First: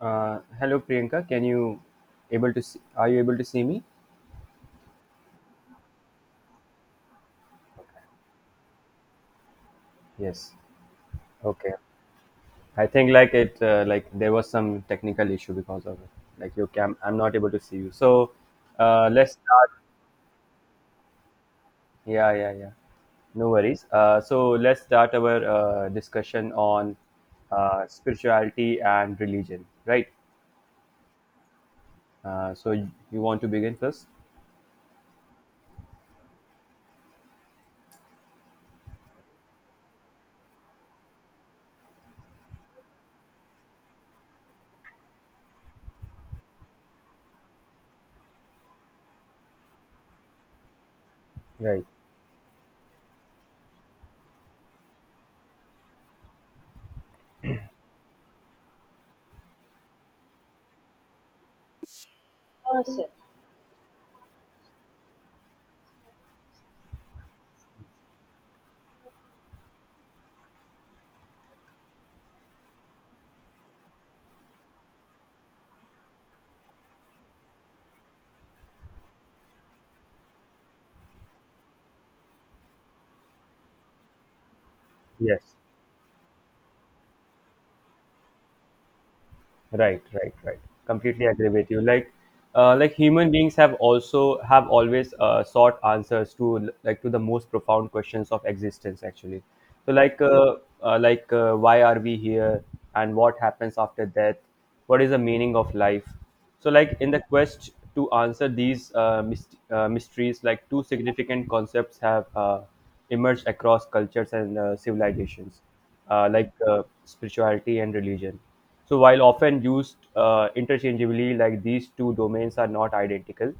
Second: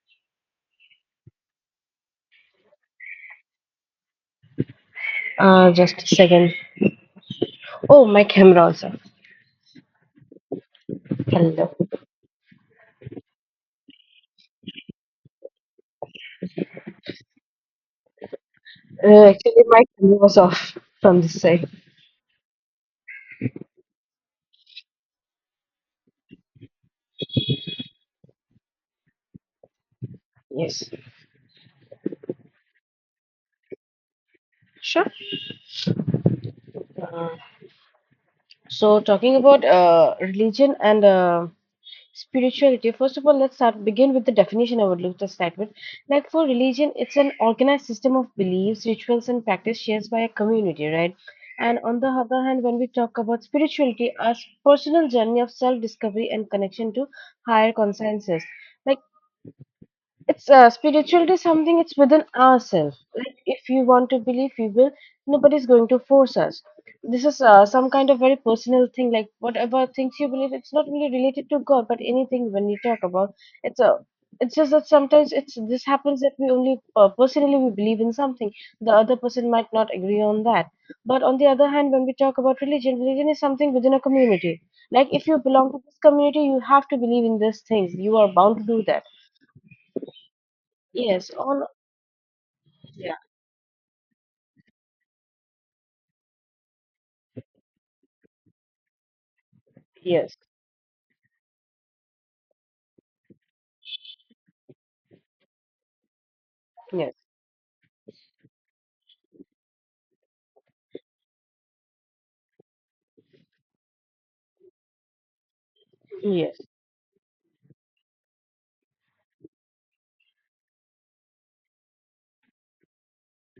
Hello, Priyanka. Can you able to see, Are you able to see me? Just a second. Oh, my camera also. Yes. Okay. Hello. I think like there was some technical issue because of it. Like, your cam, I'm not able to see you. So let's Actually, start. my camera was off from this side. Yeah, yeah, yeah. No worries. So let's start our discussion on spirituality and religion, right? Yes. So you want to begin first? Sure. Uh, so, talking about religion and spirituality, first of all, let's start begin with the definition I would look to start with. Like for religion, it's an organized system of beliefs, rituals, and practice shared by a community, right? And Right. on the other hand, when we talk about spirituality, as personal journey of self-discovery and connection to higher consciences. Like It's Spirituality is something it's within ourselves. Awesome. Like if you want to believe, you will. Nobody's going to force us. This is some kind of very personal thing. Like whatever things you believe, it's not really related to God, but anything when you talk about, it's a. It's just that sometimes it's this happens that we only personally we believe in something. The other person might not agree on that. But on the other hand, when we talk about religion, religion is something within a community. Like if you Yes. belong to this community, you have to believe in these things. You are bound to do that. Right, right, right. Completely Yes, agree all with you. Like, yeah. human beings have always sought answers to the most profound questions of existence. Actually, so like, Yes, why are we here, and what happens after death? What is the meaning of life? So, like, in yes, the quest to answer these mysteries, like two significant concepts have emerged across cultures and civilizations, yes. Spirituality and religion. So while often used interchangeably, like these two domains are not identical,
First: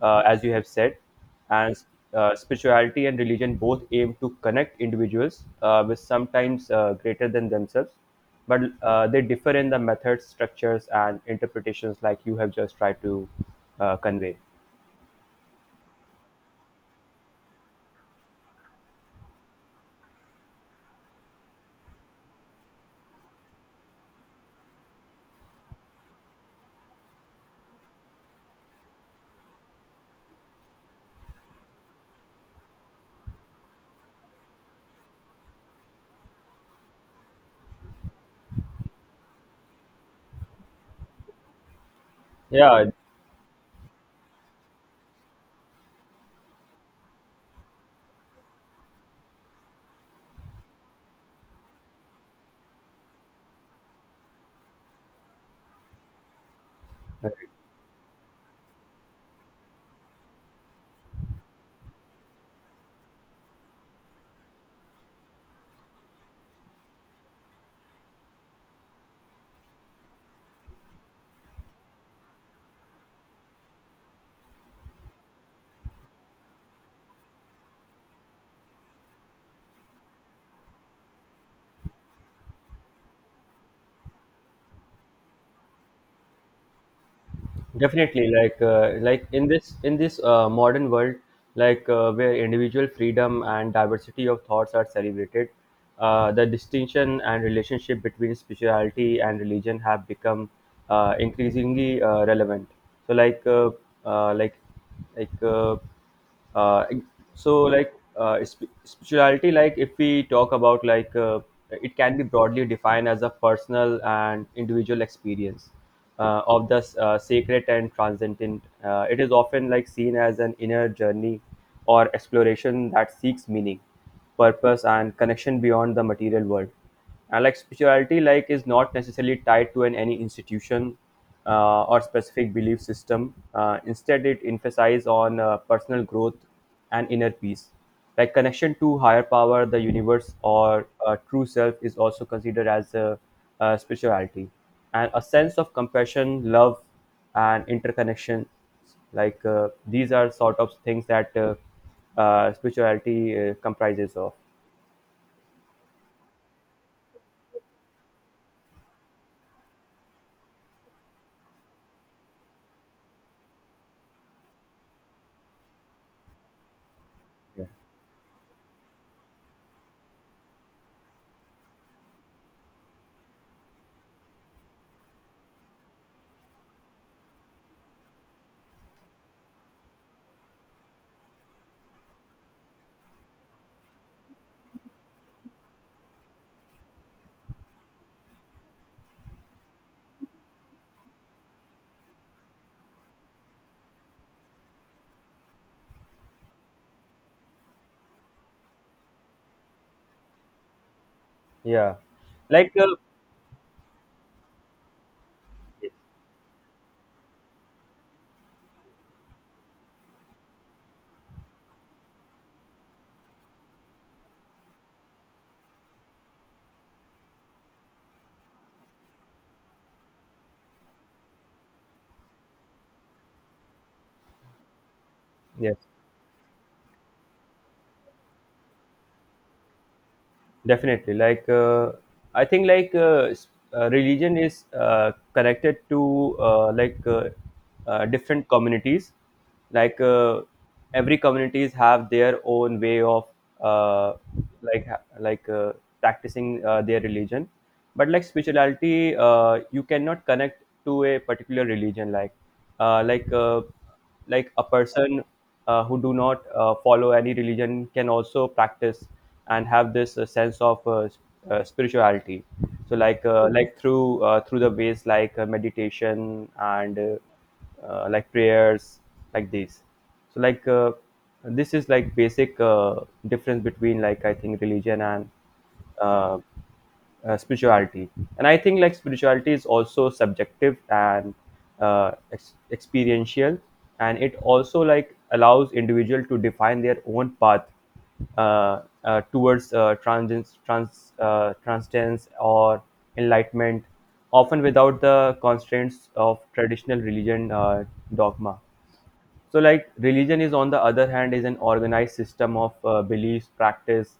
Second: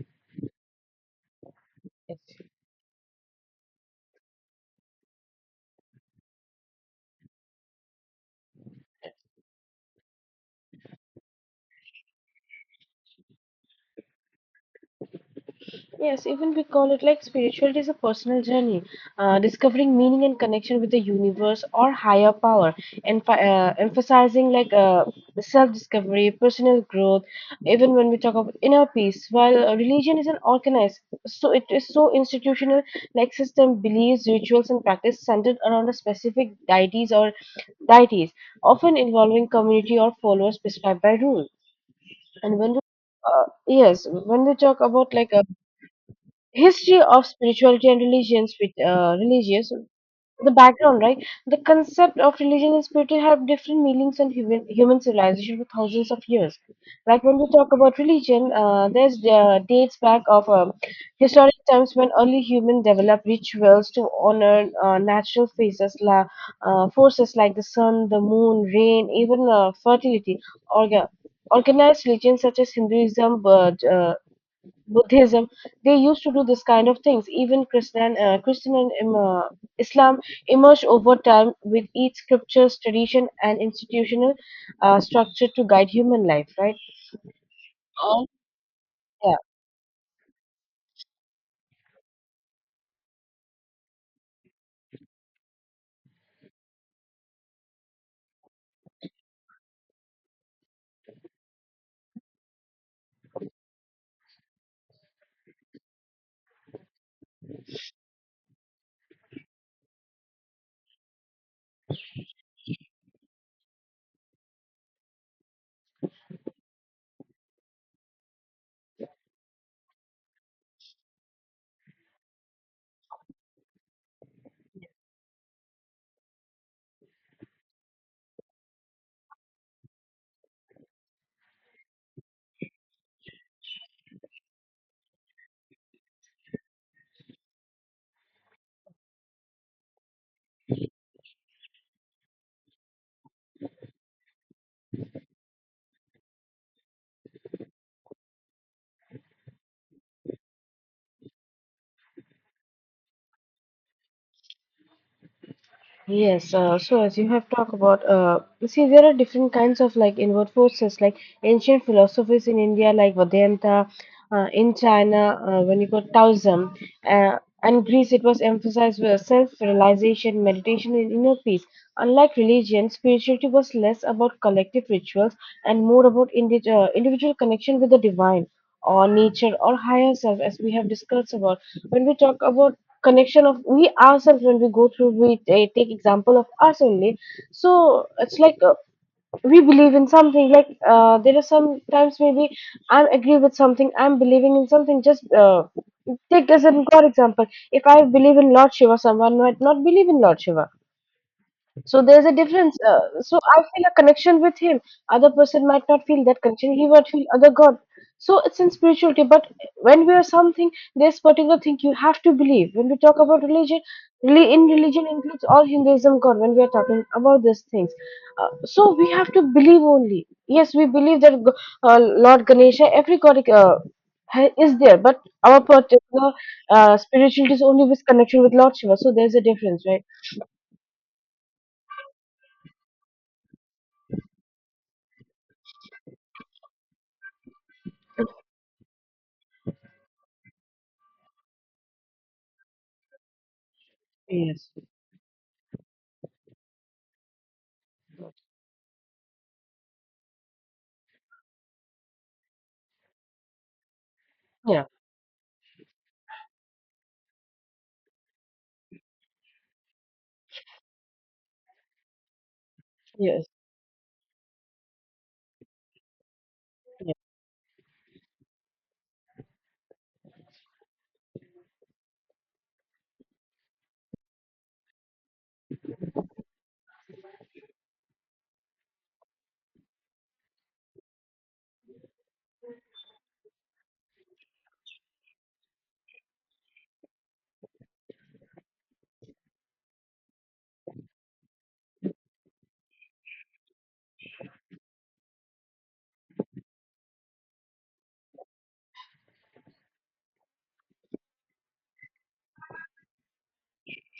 as you have said, and Yes, spirituality and religion both aim to connect individuals with sometimes greater than themselves, but they differ in the methods, structures, and interpretations, like you have just tried to convey. yes, even we call it like spirituality is a personal journey, discovering meaning and connection with the universe or higher power, and emphasizing self-discovery, personal growth. Even when we talk about inner peace, while religion is an organized, so it is so institutional, like system, beliefs, rituals, and practice centered around a specific deities or deities, often involving community or followers prescribed by rule. And when we, Yeah, yes, when we talk about like a history of spirituality and religions, with religious, the background, right? The concept of religion and spirit have different meanings in human civilization for thousands of years. Like when we talk about religion, there's dates back of historic times when early humans developed rituals to honor natural phases, forces like the sun, the moon, rain, even fertility. Orga- Organized religions such as Hinduism, Buddhism, they used to do this kind of things. Even Christian and Islam emerged over time with each scripture's tradition and institutional structure to guide human life, right? definitely, All like like, yeah. in this modern world, like, where individual freedom and diversity of thoughts are celebrated, the distinction and relationship between spirituality and religion have become increasingly relevant. So, like, uh, like like uh, so like sp- spirituality, like, if we talk about, like, it can be broadly defined as a personal and individual experience of the sacred and transcendent. It is often like seen as an inner journey or exploration that seeks meaning, purpose, and connection beyond the material world. And like, spirituality like is not necessarily tied to an any institution, or specific belief system. Instead, it emphasizes on personal growth and inner peace, like connection to higher power, the universe, or true self is also considered as a, spirituality, and a sense of compassion, love, and interconnection, like, these are sort of things that spirituality comprises of. Yes, so as you have talked about, see, there are different kinds of like inward forces, like ancient philosophies in India, like Vedanta, in China, when you got Taoism, Yeah, and Greece, it was emphasized with self realization, meditation, and inner peace. Unlike religion, spirituality was less about collective rituals and more about individual connection with the divine or nature or higher self, as we have discussed about. When we talk about connection of we ourselves when we go through we take example of us only, so it's like we believe in something, like there are some times maybe I agree with something, I'm believing in something, just take as an for example, if I believe in Lord Shiva, someone might not believe in Lord Shiva, yeah. so there's a like difference. uh, So I feel a connection with him. Other person might not feel that connection. He might feel other God. So it's in spirituality. But when we are something, there's particular thing you have to believe. When we talk about religion, really in religion includes all Hinduism God. When we are talking about these things, so we have to believe only. Yes, we believe that Lord Ganesha, every God is there. But our Yes, particular spirituality is only with connection with Lord Shiva. So there's a difference, right? definitely. Like, I think religion is connected to, different communities. Like, every communities have their own way of uh, Yes. like ha- like uh, practicing their religion. But like, spirituality, you cannot connect to a particular religion. Like, like a Yeah. person who do not follow any religion can also practice and have this sense of spirituality, so like, Yes, like through through the ways like, meditation and like prayers, like these. So like, this is like basic difference between, like, I think, religion and uh, spirituality. And I think like spirituality is also subjective and experiential, and it also like allows individual to define their own path towards transcendence or enlightenment, often without the constraints of traditional religion dogma. So like, religion is on the other hand is an organized system of beliefs, practice,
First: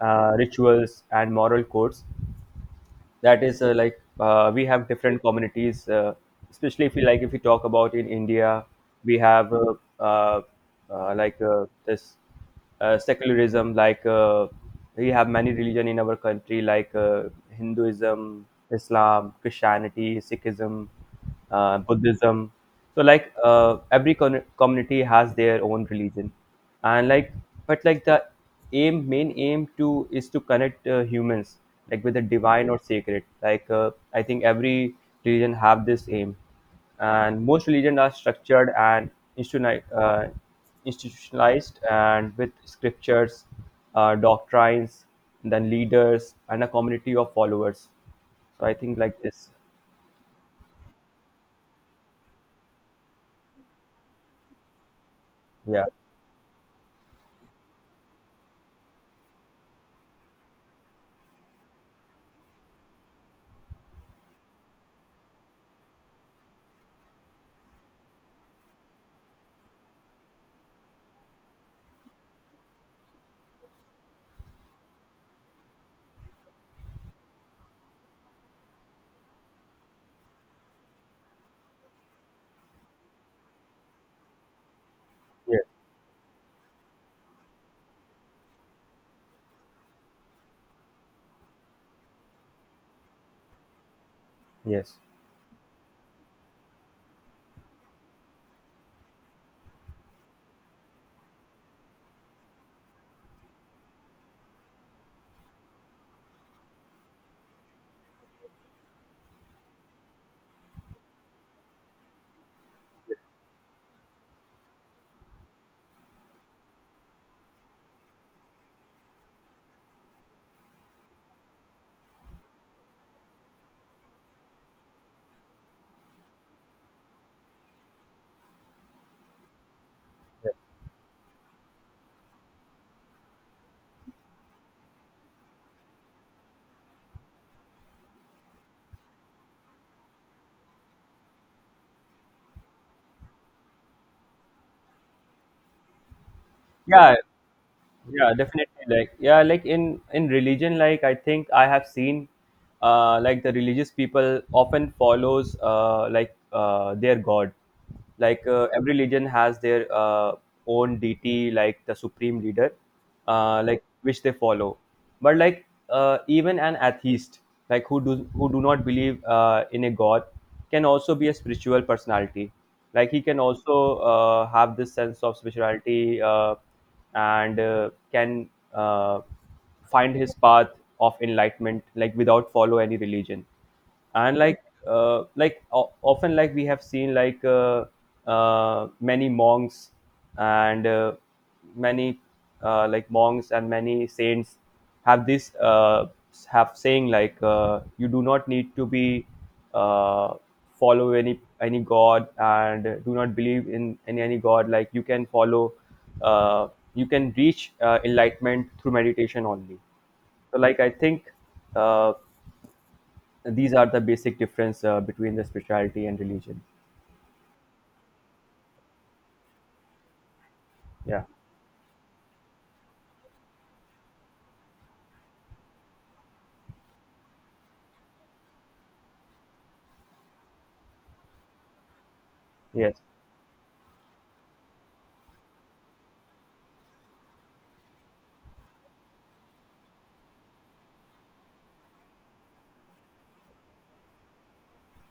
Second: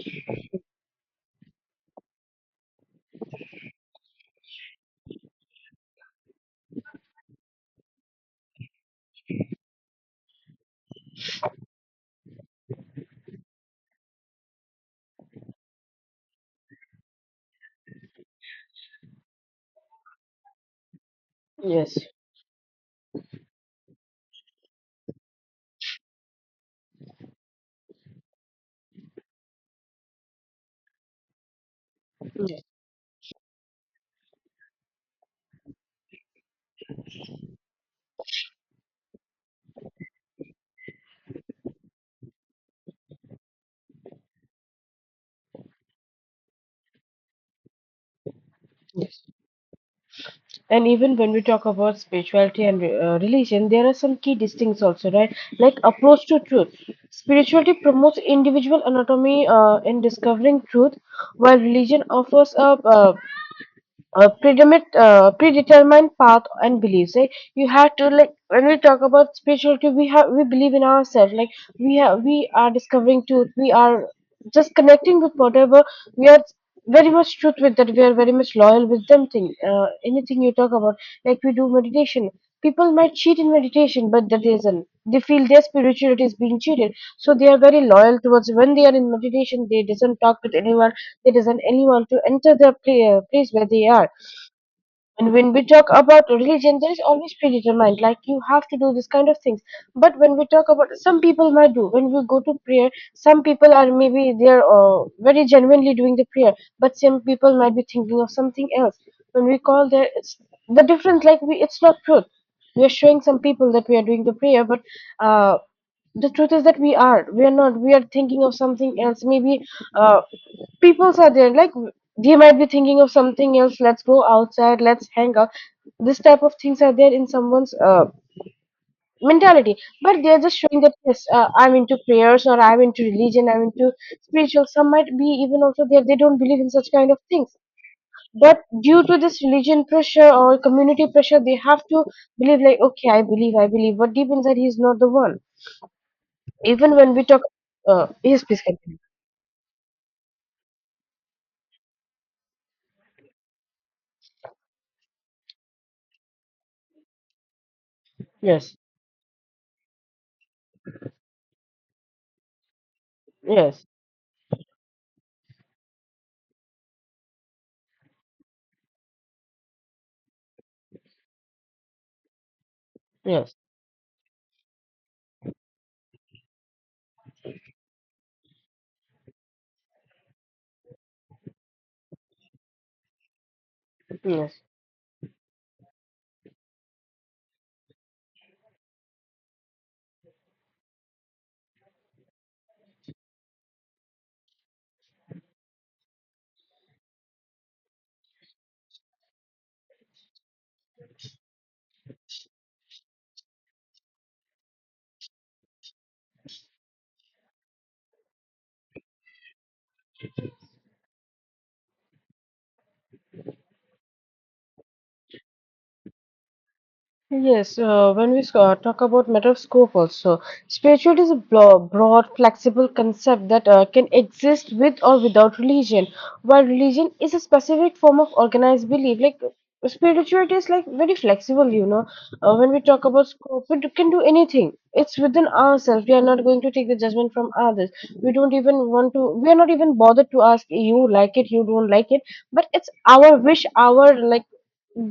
rituals, and moral codes. That is, we have different communities, especially if you like if you talk about in India, we have uh, this secularism, like, we have many religion in our country, like, Hinduism, Islam, Christianity, Sikhism, yes, Buddhism. So like, every community has their own religion, and like, but like, the aim to is to connect humans, like, with the yes, divine or sacred. Like, I think every religion have this aim, and most religion are structured and institutionalized, and with scriptures, doctrines, then leaders and a community of followers. So I think yes. like this. And even when we talk about spirituality and religion, there are some key distincts also, right? Like Yeah. approach to truth. Spirituality promotes individual anatomy in discovering truth, while religion offers a uh, predetermined path and beliefs, like you have to, like when we talk about spirituality, we believe in ourselves, like we are discovering truth, we are just connecting with whatever we are, very much truth with that, we are very much loyal with them thing, anything you talk about, like we do meditation, people might cheat in meditation, but that isn't, they feel Yeah. their spirituality is being cheated, so they are very loyal towards, when they are in meditation they doesn't talk with anyone, they doesn't anyone to enter the place where they are. Yes. And when we talk about religion, there is always predetermined, like you have to do this kind of things. But when we talk about, some people might do. When we go to prayer, some people are maybe they are very genuinely doing the prayer, but some people might be thinking of something else. When we call there, it's the difference. Like we, it's not truth. We are showing some people that we are doing the prayer, but uh, the truth is that we are not, we are thinking of something else maybe, uh, people are there, like they might be thinking of something else, let's go outside, let's hang out, this type of things are there in someone's mentality, but they're just showing that yes, I'm into prayers or I'm into religion, I'm into spiritual. Some might be even also there, they don't believe in such kind of things, but due to this religion pressure or community pressure they have to believe, like okay I believe, but deep inside he's not the one. Even when Yeah, we talk, yeah, yes, please definitely. continue. Like, yeah, like in religion, like, I think I have seen, like the religious people often follows, like, their god. Like, Yes, every religion has their own deity, like the supreme leader, like yes, which they follow. But like, even an atheist, like who do not believe in a god, can also be a spiritual personality. Like he can yes, also have this sense of spirituality, and can uh, find his path of enlightenment, like without follow any religion, and yes. like, often, like we have seen, like, many monks and many like monks and many saints have this have saying like, you do not need to be uh, follow any god and do not believe in any god. Like you can follow, uh, you can reach enlightenment through meditation only. So like, I think, uh, and these are the basic difference between the spirituality and religion. Yes, when we talk about matter of scope also, spirituality Yeah. is a broad, flexible concept that can exist with or without religion. While religion is a specific form of organized belief, like spirituality is like very flexible, you know. When we Yes, talk about scope, it can do anything. It's within ourselves. We are not going to take the judgment from others. We don't even want to. We are not even bothered to ask you like it, you don't like it. But it's our wish, our like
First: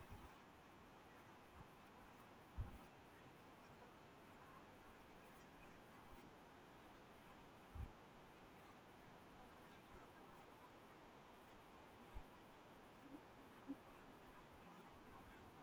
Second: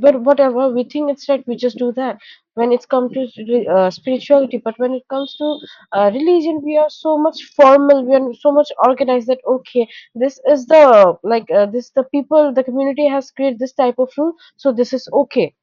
but whatever we think it's right we just do that, when it's come to spirituality. But when it comes to religion, we are so much formal, we are so much organized that okay this is the like this the people the community has created this type of rule, so this is okay,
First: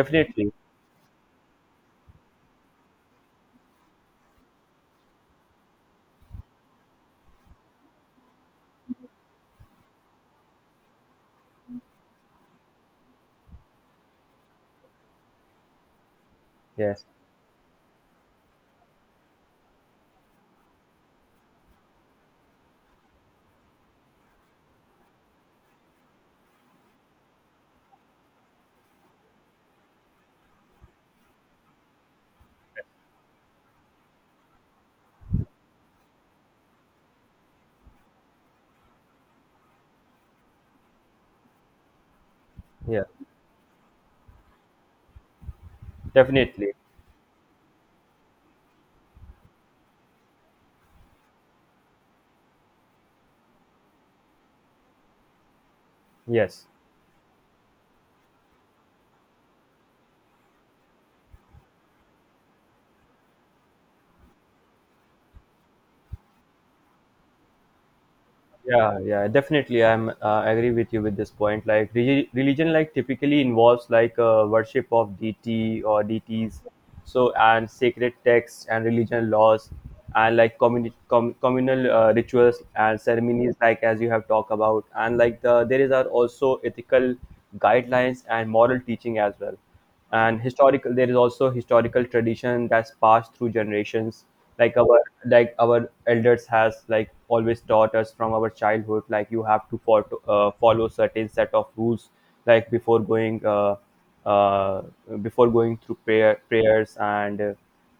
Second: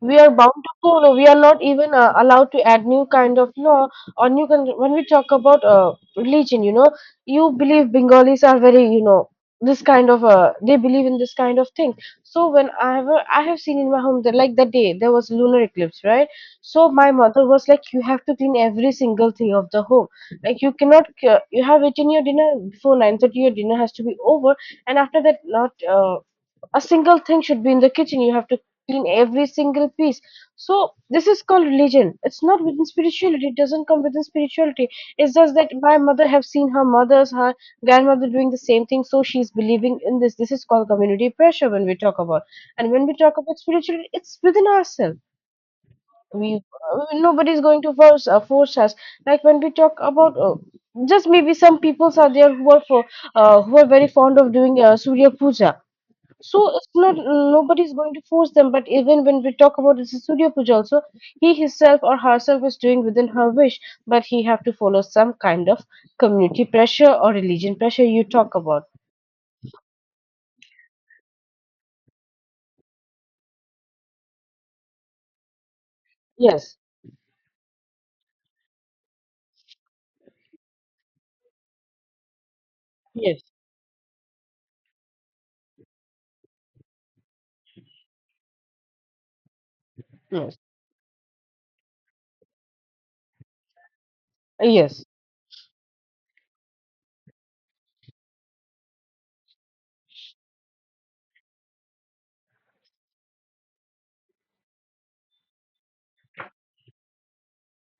we are bound to follow. We are not even allowed to add new kind of law or new kind. When we talk about religion, you know, you believe Bengalis are very, you know, this kind of they believe in this kind of thing. So when I have seen in my home that like that day there was lunar eclipse, right? So Yes. my mother was like, you have to clean every single thing of the home. Like you cannot you have eaten your dinner before 9:30. Your dinner has to be over, and after that, not. A single thing should be in the kitchen. You have to in every single piece. So this is called religion. It's not within spirituality. It doesn't come within spirituality. It's just that my mother have seen her mother's her grandmother doing the same thing, so she's believing in this. This is called community pressure when we talk about. And Yeah, when we talk about spirituality, it's within ourselves. We definitely. Nobody's going to force us. Like when we talk about. Just maybe some peoples are there who are for who are very fond of doing Surya Puja, Yes. so it's not nobody's going to force them, but even when we talk about this studio puja also, he himself or herself is doing within her wish, but he have to follow some kind of community pressure or religion pressure you talk about. Yeah, yeah, definitely, I'm agree with you with this point. Like, religion, like, typically involves, like, worship of deity or deities, Yes, so, and sacred texts and religion laws, and like, communal rituals and yes, ceremonies, like, as you have talked about, and like the there is are also ethical guidelines and moral teaching as well, and yes, historical, there is also historical tradition that's passed through generations. Like our, yes, like our elders has like always taught us from our childhood, like, you have to follow, follow certain set of rules, like before going, uh, before going through prayers and uh,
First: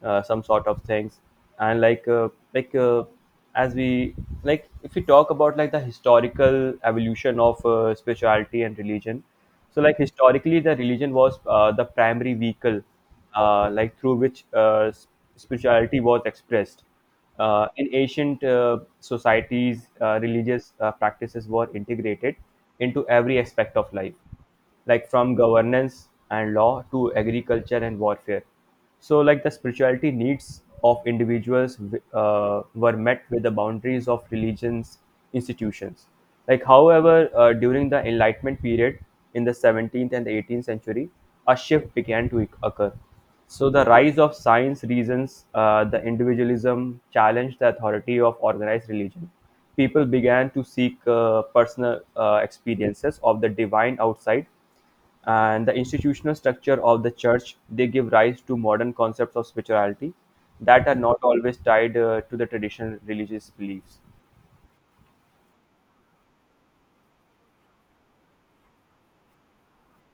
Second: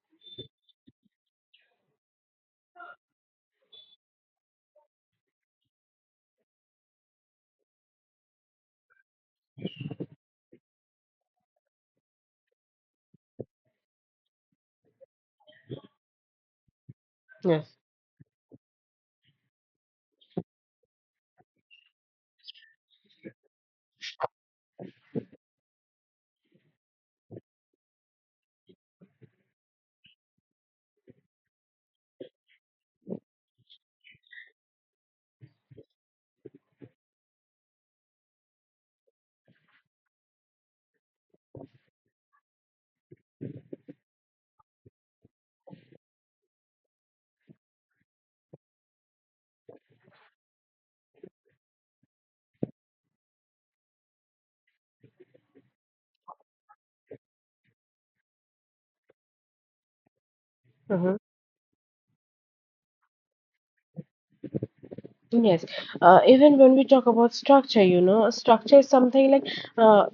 uh, some sort of things. And like, like uh, as we, like, if we talk about, like, the historical evolution of spirituality and religion. So, like, historically, the religion was the primary vehicle, like through which spirituality was expressed. Yes. In ancient societies, religious practices were integrated into every aspect of life, like from governance and law to agriculture and warfare. So like, the spirituality needs of individuals were met with the boundaries of religions institutions. Like, however, during the enlightenment period in the 17th and 18th century, a shift began to occur. So the rise of science, reasons, the individualism challenged the authority of organized religion. People began to seek personal experiences of the divine outside and the institutional structure of the church. They give rise to modern concepts of spirituality that are Mhm. not always tied, to the traditional religious beliefs. Yes, even when we talk about structure, you know, structure is something like uh,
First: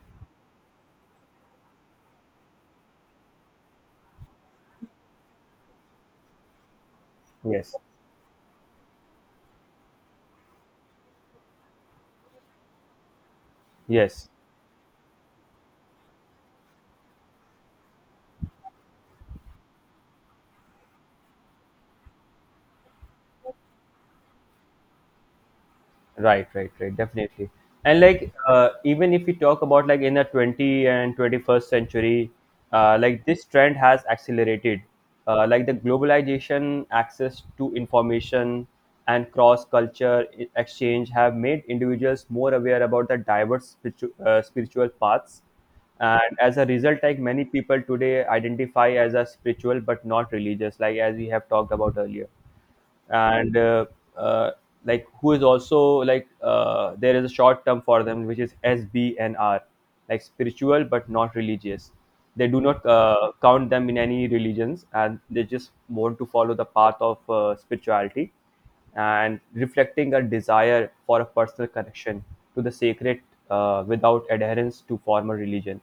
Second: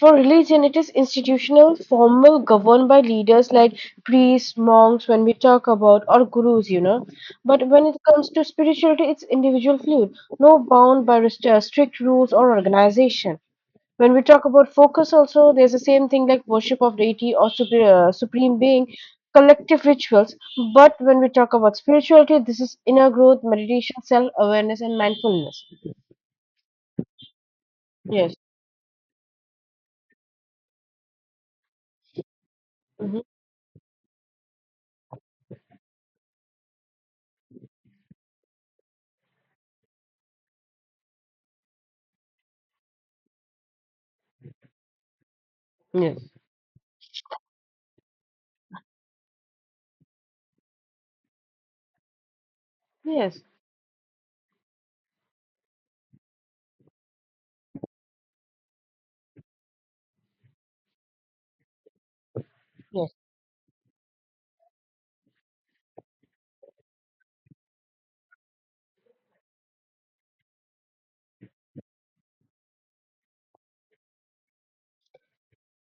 For religion, it is institutional, formal, governed by leaders like priests, monks, when we talk about, or gurus, you know. But Yes. when it comes to spirituality, it's individual fluid, no bound by strict rules or organization. When we Yes. talk about focus, also, there's the same thing like worship of deity or supreme being, collective rituals. But when we talk about spirituality, this is inner growth, meditation, self awareness, and mindfulness. Right, right, right. Definitely. And like, Yes. Even if we talk about, like, in the 20th and 21st century, Hmm. like this trend has accelerated. Like, the globalization, access to information, and cross culture exchange have made individuals more aware about the diverse spiritual paths. Yes. And as a result, like, many people today identify as a spiritual but not religious, like as we have talked about earlier, Yes. and uh, like who is also like, there is a short term for them which is SBNR, like spiritual but not religious. They do not count them in any religions, and they just want to follow the path of spirituality, and reflecting a desire for a personal connection to the sacred, without adherence to formal religion.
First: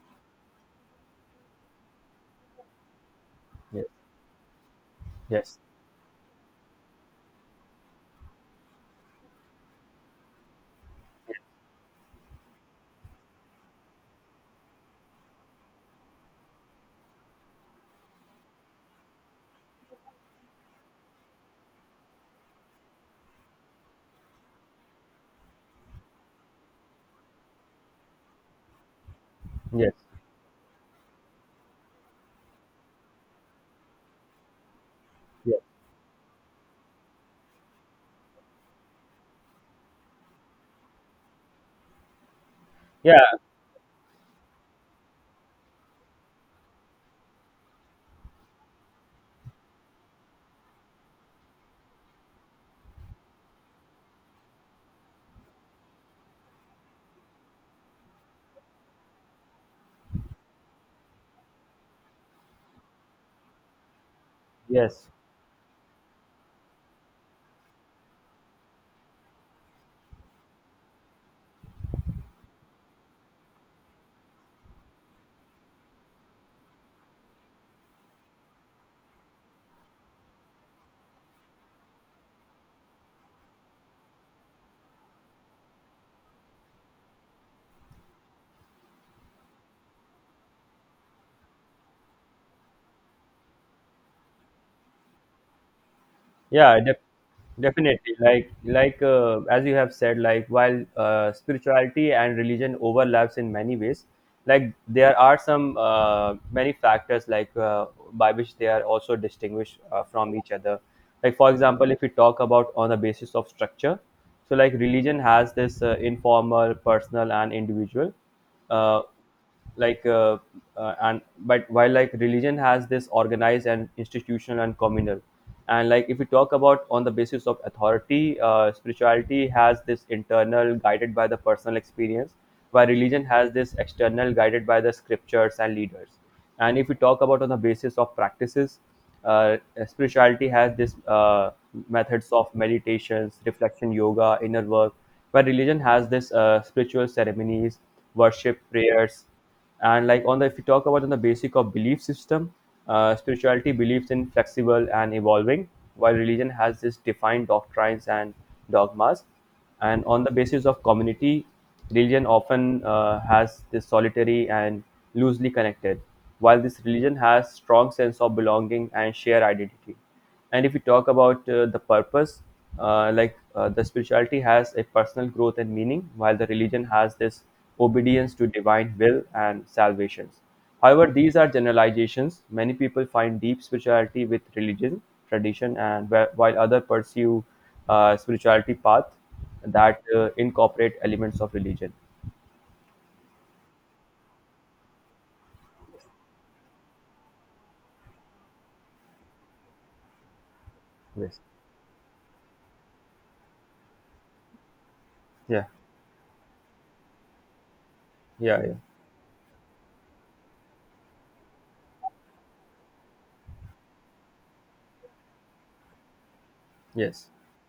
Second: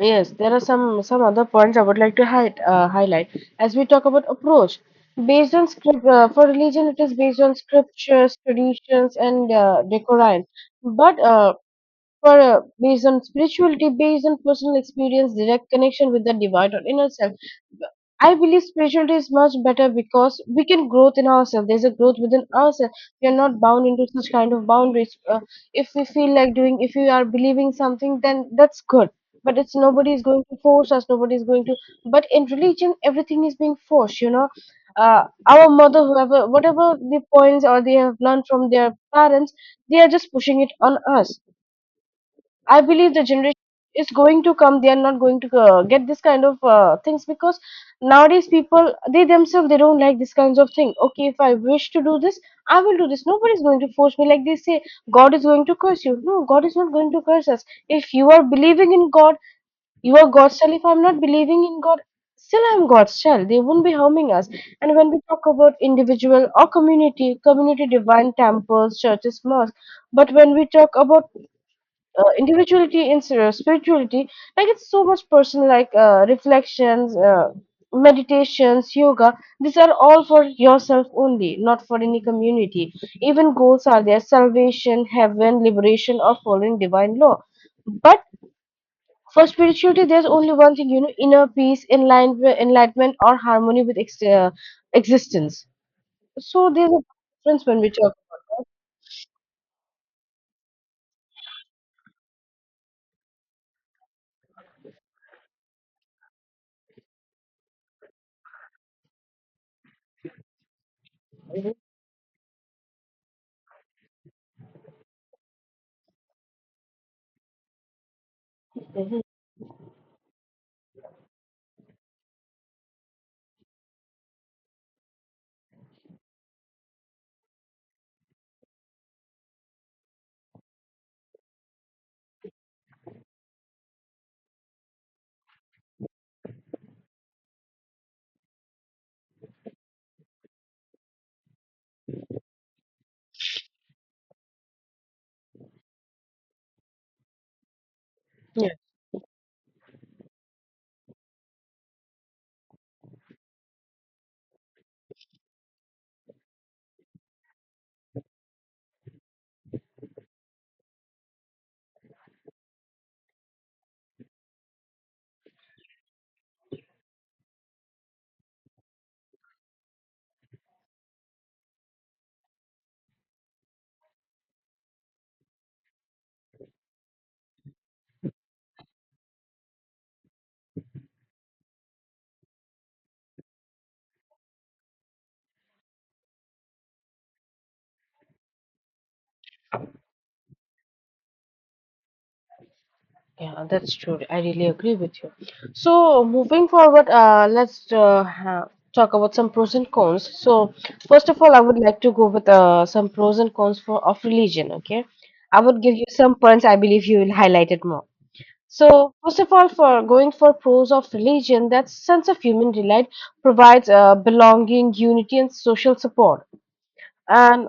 Yes, there are some other points I would like to hi highlight as we Yes. talk about approach. Based Yes. on script for religion, it is based on scriptures, traditions, and decorum. But for based on spirituality, based on personal experience, direct connection with the divine or inner self. I believe spirituality is much better because we can growth in ourselves. There's a growth within ourselves. We are not bound into such kind of boundaries. If we feel like doing, if we are believing something, then that's good. But it's Yes. nobody is going to force us. Nobody is going to. But in religion, everything is being forced. Yes. Our mother, whoever, whatever the points or they have learned from their parents, they are just pushing it on us. I believe the Yeah. generation is going to come. They are not going to get this kind of things because nowadays people they themselves they don't like this kinds of thing. Okay, if I wish to do this, I will do this. Nobody is going to force me. Like they say, God is going to curse you. No, God is not going to curse us. If you are believing in God, you are God's child. If I'm not believing in God, still I'm God's child. They won't be harming us. And Yes. when we talk about individual or community, community divine temples, churches, mosques. But when we talk about individuality and of spirituality, like it's so much personal, like reflections, meditations, yoga, these are all for yourself only, not for any community. Even goals are there: salvation, heaven, liberation, or following divine law. But for spirituality, there's only one thing, you know, inner peace, enlightenment or harmony with existence. So yeah there's a def- difference when we talk. definitely, as you have said, while spirituality and religion overlaps in many ways, there are some many factors by which they are also distinguished from each other. Like for example, if we talk about on the basis of structure, so religion has this informal, personal and individual Uh, like uh, and but while like religion has this organized and institutional and communal. And if we talk about on the basis of authority, spirituality has this internal, guided by the personal experience, while religion has this external, guided by the scriptures and leaders. And if we talk about on the basis of practices, uh, spirituality has this methods of meditations, reflection, yoga, inner work, while religion has this spiritual ceremonies, worship, Yeah. prayers. And like on the if you talk about on the basic of belief system, spirituality believes in flexible and evolving, while religion has this defined doctrines and dogmas. And on the basis of community, religion often has this solitary and loosely connected, while this religion has strong sense of belonging and shared identity. And if we talk about the purpose, the spirituality has a personal growth and meaning, while the religion has this obedience to divine will and salvations. However, these are generalizations. Many people find deep spirituality with religion, tradition, and while others pursue spirituality path that incorporate elements of religion. Yeah, that's true. I really agree with you. So, moving forward, let's ha talk about some pros and cons. So, first of Yes. all, I would like to go with some pros and cons for of religion. Okay, I Yeah. would give you some points. I believe you will highlight it more. Yeah. Yeah. So, first of all, for going for pros of religion, that sense of human delight provides belonging, unity, and social support, Yes. and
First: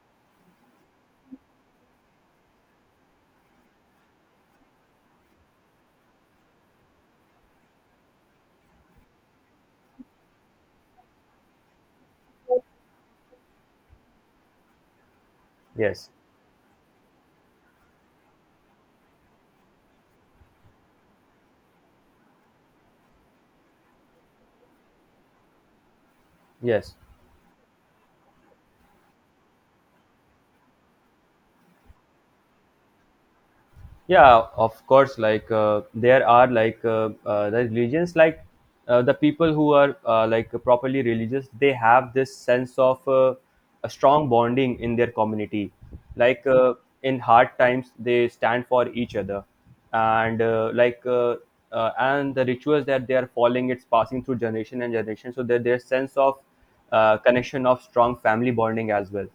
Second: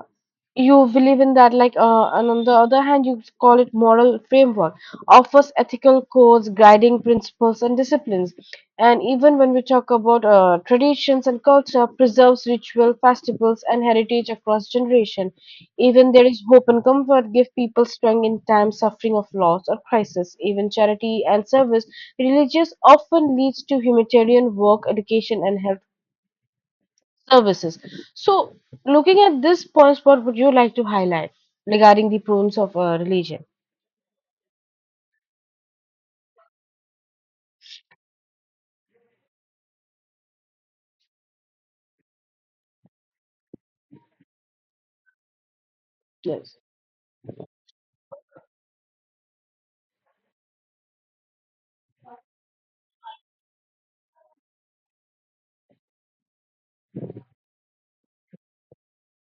you believe in that, like and on the other hand you call it moral framework, offers ethical codes, guiding principles and disciplines. And even when we talk about traditions and culture, preserves ritual festivals and heritage across generation. Yes. Even there is hope and comfort, give people strength in times suffering of loss or crisis. Even charity and service, religious often leads to humanitarian work, education and health Yes. services. So, looking at this points, what would you like to highlight regarding the problems of religion? Yeah, of course. The religions, the people who are like properly religious, they have this sense of a strong bonding in their community. like Yes, uh, in hard times they stand for each other. And and the rituals that they are following, it's passing through generation and generation, so that their sense of connection of strong family bonding as well.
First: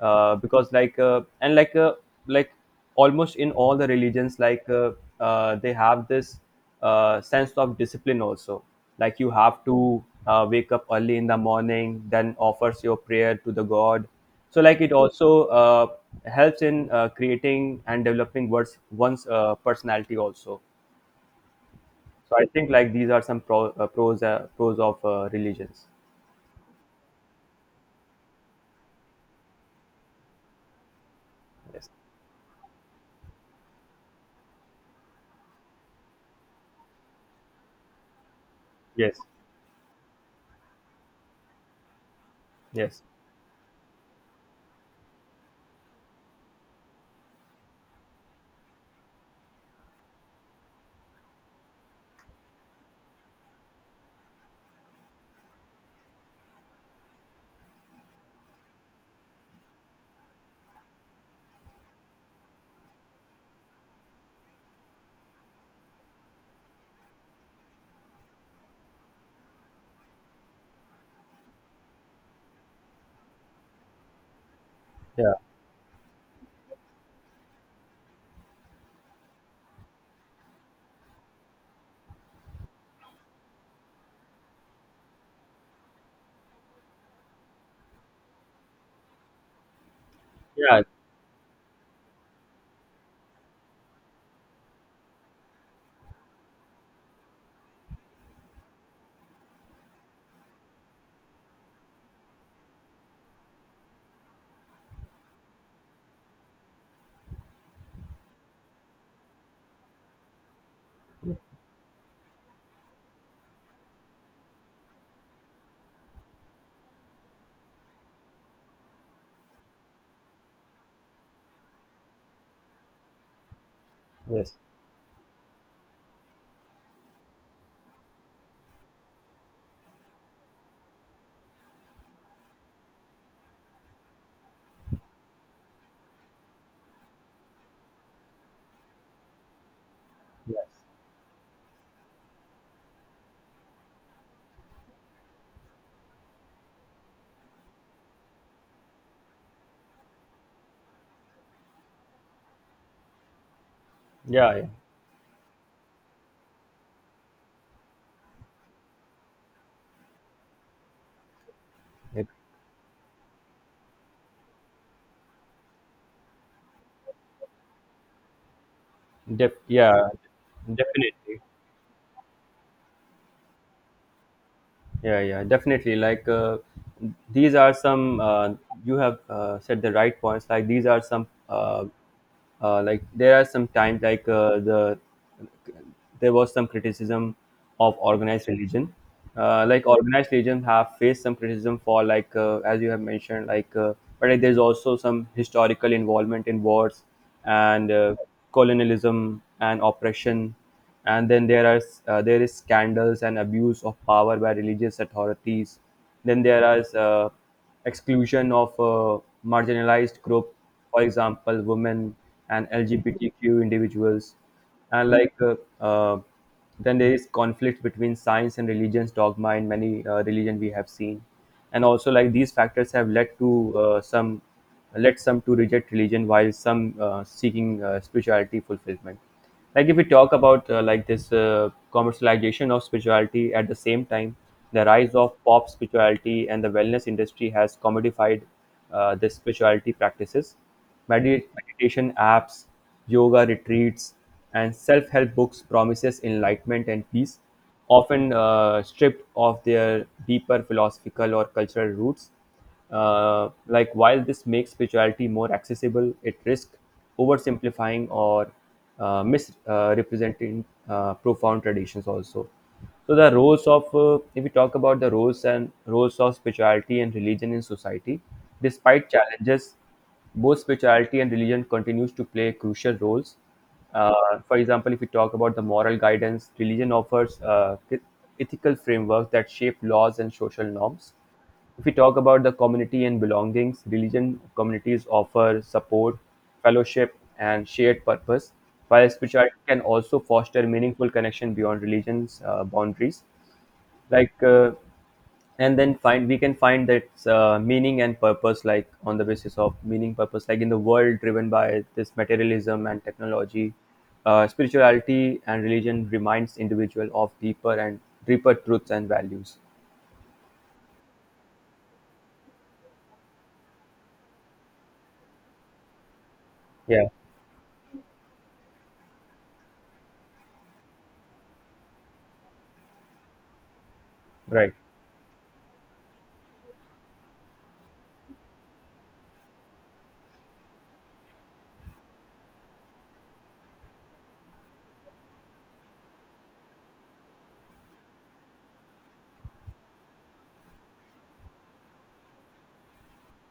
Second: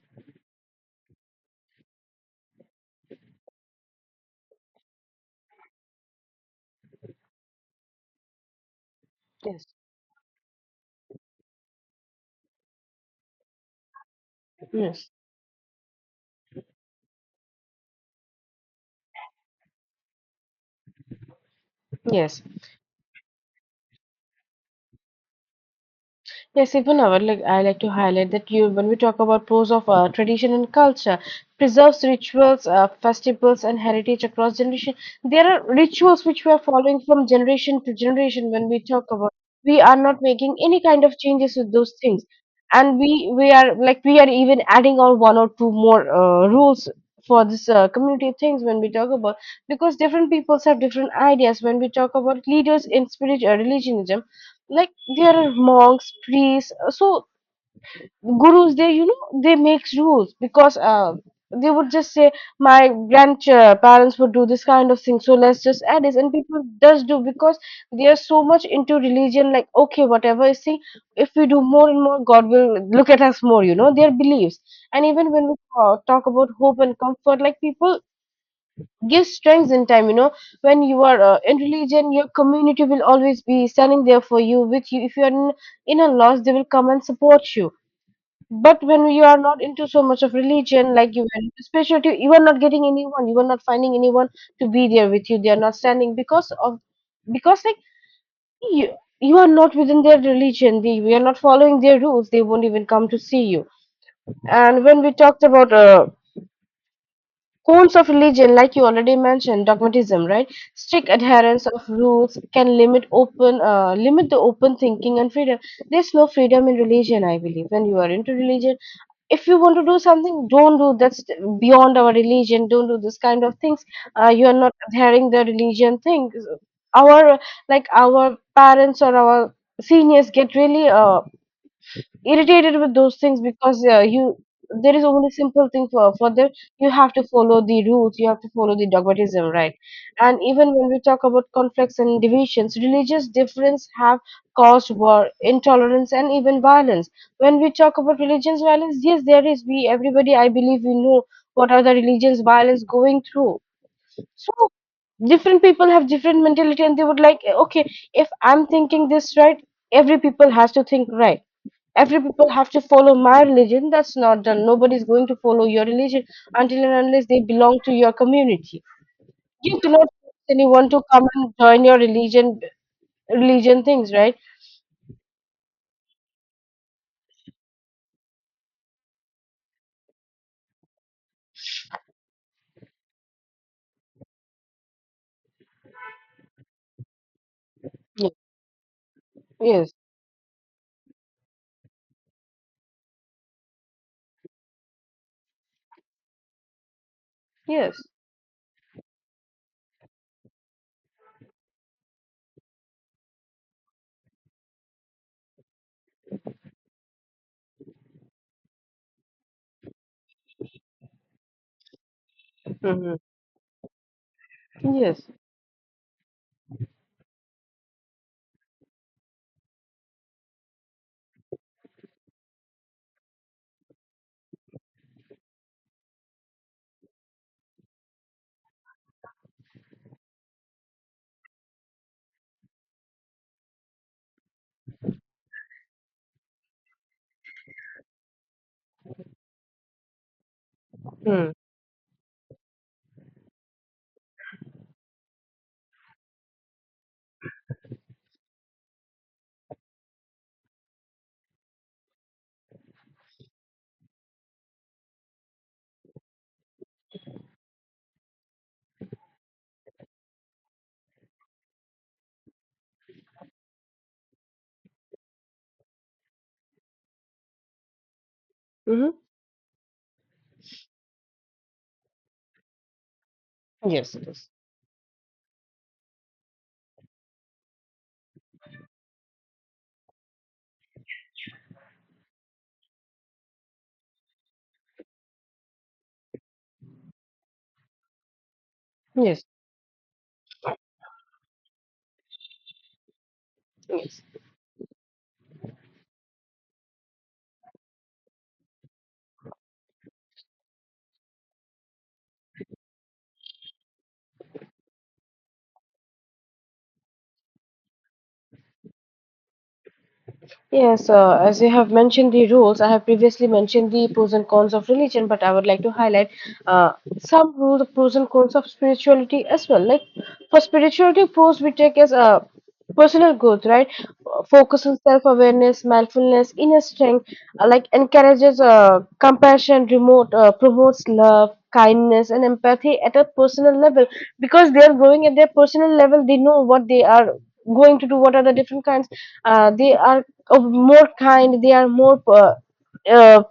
Because like and like like Almost in all the religions, they have this sense of discipline also. Like, you have yes, to wake up early in the morning, then offers your prayer to the god. So it yes. also helps in creating and developing one's personality also. So Yes. I think these are some pros of religions. Yes, even I would like I like to highlight that you, when we talk about pros of tradition and culture, Yes. preserves rituals, festivals, and heritage across generation. There are rituals which we are following from generation to generation. When we talk Yes. about, we are not making any kind of changes with those things, and Yes. we are like we are even adding on one or two more rules for this community things when we talk about, because different peoples have different ideas when we talk about leaders in spirit religion, like there are monks, priests, so gurus, they, you know, they make rules because they would just say my grandparents would do this kind of thing, so let's just add this, and people does do because they are so much into religion, like okay, whatever is saying, if we do more and more, god will look at us more, you know, their beliefs. And even Yeah. when we talk about hope and comfort, like people give strength in time, you know, when you are in religion, your community will always be standing there for you, with you. If you are in a loss, they will come and support you. But when you are not into so much of Yeah. religion, like you were into spirituality, you are not getting anyone, you are not finding anyone to be there with you. They are not standing because of, because like, you you are not within their religion, they we are not following their rules, they won't even come to see you. And when we talked about forms of religion, like you already mentioned, dogmatism, right? Strict adherence of rules can limit open, limit the open thinking and freedom. There's no freedom in religion, I believe. When you are into religion, if you want to do something, don't do, that's beyond our religion. Don't do this kind of things. You are Yes. not adhering the religion thing. Our, like our parents or our seniors get really irritated with those things, because you, there is only simple thing for them, you have to follow the rules, you have to follow the dogmatism, right? And even Yes. when we talk about conflicts and divisions, religious difference have caused war, intolerance and even violence. When we talk about religions violence, yes there is, we everybody, I believe we know what are the religions violence going through. So Yeah. Yeah. different people have different mentality, and they would like, okay, if I'm thinking this right, every people has to think right, every It people have to follow my religion. That's not done. Nobody's going to follow your religion until and unless they belong to your community. def You cannot yeah, force anyone to come definitely. and join your religion, religion things, right? Yeah, yeah, definitely. These are some, you have said the right points. Like, these are some, there are some times there was some criticism of Ye- organized religion. Yes, Organized religion have faced some criticism for, as you have mentioned, but, there's also some historical involvement in wars and yes. Colonialism and oppression. And then there are, there is scandals and abuse of power by religious authorities. Then there is exclusion of marginalized group, for example women and Hmm. LGBTQ individuals. And Yes. Uh, then there is conflict between science and religion's dogma, in many religion we have seen. And also, these factors have led to some led some to reject religion, while some seeking spirituality fulfillment. Like, if we talk about this commercialization of spirituality at the same time, the rise of pop spirituality and the wellness industry has commodified this spirituality practices. Mm-hmm. Meditation apps, yoga retreats, and self-help books promises enlightenment and peace, often stripped of their deeper philosophical or cultural roots. While this makes spirituality more accessible, it risks oversimplifying or misrepresenting profound traditions also. So the roles of, if we talk about the roles of spirituality and religion in society, despite challenges, both spirituality and religion continues to play crucial roles. Yes it is. For example, if we talk about the moral guidance, religion offers ethical frameworks that shape laws and social norms. If we talk about the community and belongings, religion communities offer support, fellowship, and shared purpose, while Yes, spirituality can also foster meaningful connection beyond religion's boundaries. yes. Like uh, and then find we can find that meaning and purpose, like on the basis of meaning purpose, like in the world driven by this materialism and technology, spirituality and religion reminds individual of deeper truths and values. Yes, as you have mentioned the rules, I have previously mentioned the pros and cons of religion, but I would like to highlight uh, Yeah. some rules, pros and cons of spirituality as well. Like for spirituality, pros we take as personal growth, right? Right. Focus on self-awareness, mindfulness, inner strength. Like encourages compassion, remote promotes love, kindness, and empathy at a personal level, because they are growing at their personal level. They know what they are going to do, what are the different kinds, they are of more kind, they are more uh,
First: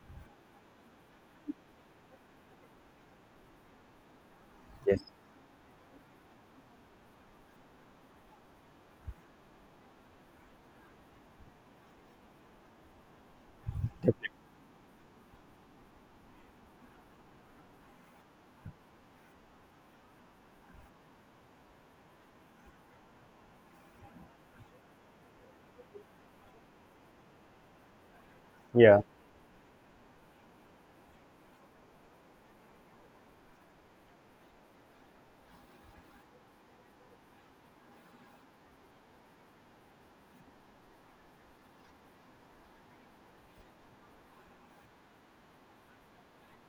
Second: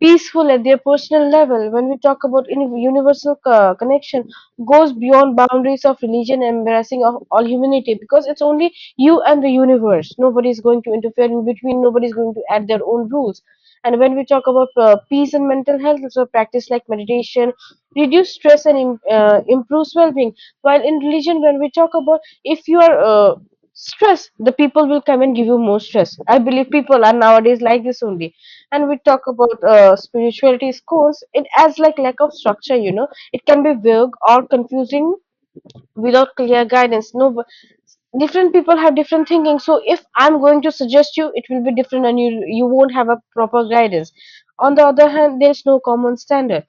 peaceful at their personal level. When we talk about universal connection, goes Yes. beyond boundaries of religion, embracing of all humanity, because it's only you and the universe, nobody is going to interfere in between, nobody is going to add their own rules. And when we talk about peace and mental health, so practice like meditation reduce stress and improves well-being, while in religion, when we talk about, if you are stress, the people will come and give you more stress. I believe people are nowadays like this only. And we Yeah. talk about spirituality schools, it has like lack of structure, you know, it can be vague or confusing without clear guidance. No, different people have different thinking, so if I'm going to suggest you, it will be different, and you won't have a proper guidance. On the other hand, there's no common standard.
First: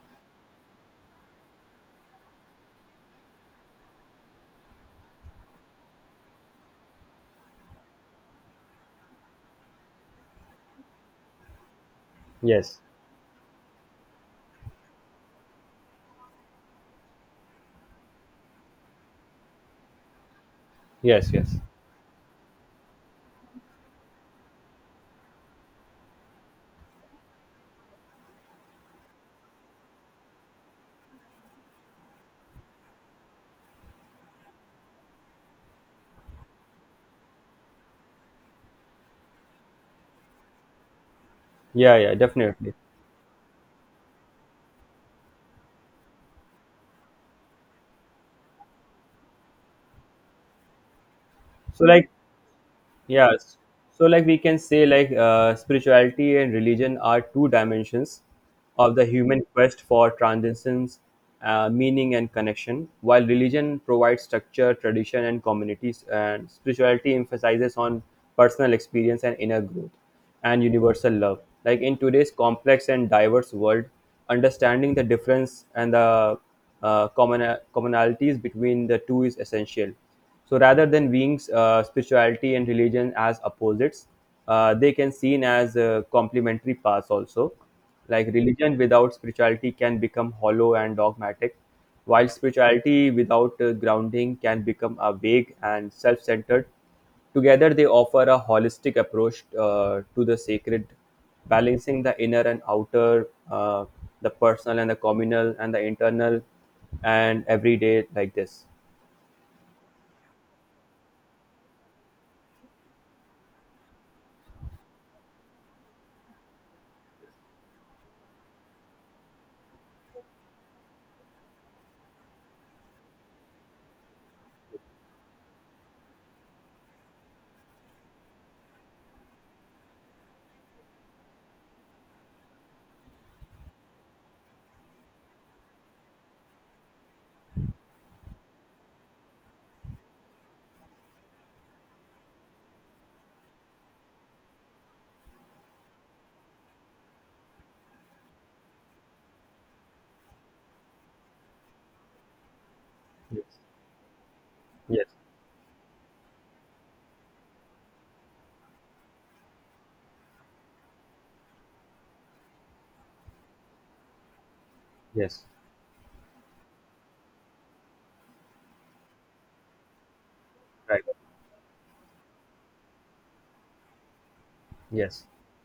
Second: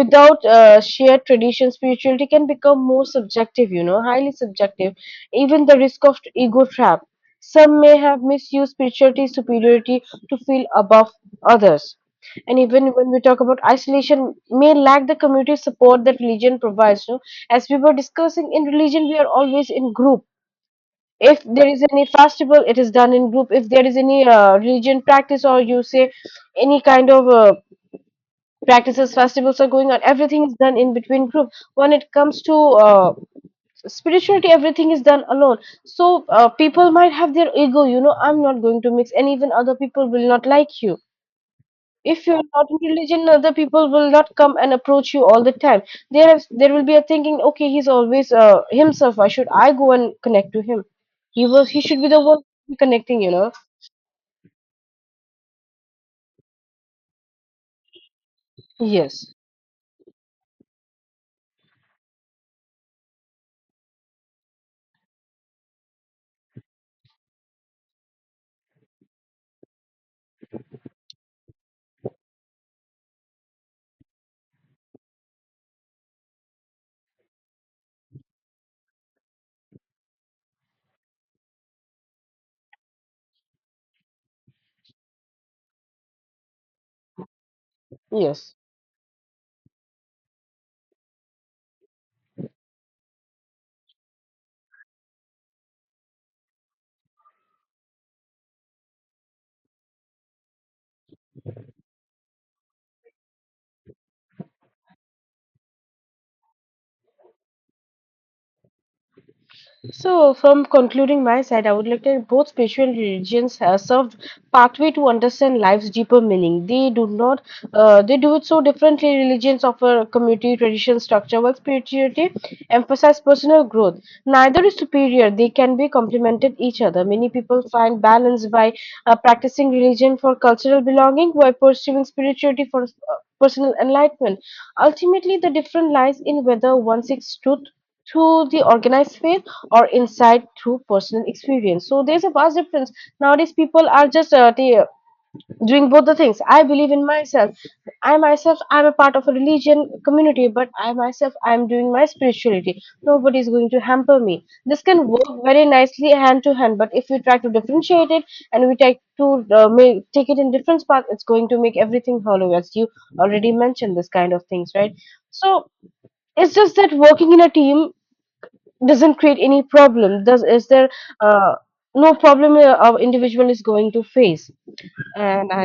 Without shared tradition, spirituality can become more subjective, you know, highly subjective. Even the risk of ego trap, some may have misused spirituality superiority to feel above others. And Yes. even when we talk about isolation, may lack the community support that religion provides, you know, as we were discussing, in religion we are always in group. Yes. If Yes. there is any festival, it is done in group. If there is any religion practice, or you say any kind of practices, festivals are going on, everything is done in between group. When it comes to uh, spirituality, everything is done alone. So people might have their ego, you know, I'm not going to mix, and even other people will not like you. Yeah. Yeah, If you're not definitely. in religion, other people will not come and approach you all the time. There is, there will be a thinking, okay, he's always himself, why should I go and connect to him, he was, so he should like be the one connecting, you know. Yes. So we can say spirituality and religion are two dimensions of the Yes. human quest for transcendence, meaning and connection. While religion provides structure, tradition and communities, and spirituality emphasizes on personal experience and inner growth and universal love. Like, in today's complex and diverse world, understanding the difference and the commonalities between the two is essential. So rather than viewing spirituality and religion as opposites, they can seen as complementary paths also. Like, Yes. religion without spirituality can become hollow and dogmatic, while spirituality without grounding can become a vague and self-centered. Together, they offer a holistic approach to the sacred, balancing the inner and outer, the personal and the communal, and the internal and everyday, like this. So, from concluding my side, I would like to that both spiritual religions have served pathway to understand life's deeper meaning. They do not, they do it so differently. Religions offer community, tradition, structure, while spirituality emphasize personal growth. Neither is superior; they can be complemented each other. Many people find balance by practicing religion for cultural belonging, while pursuing spirituality for personal enlightenment. Ultimately, the difference lies in whether one seeks truth through the organized faith or insight through personal experience. So there's a vast difference. Nowadays, people are just doing both the things. I believe in myself. I myself, I'm a part of a religion community, but I myself, I'm doing my spirituality. Nobody is Yes. going to hamper me. This can Yes. work very nicely hand to hand, but if we try to differentiate it and we try to make, take it in different paths, it's going to make everything hollow, as you already mentioned, this kind of things, right? Yes. So it's just that working in a team doesn't create any problem, does is there, Right. uh, no problem our individual is going to face, Yes. and I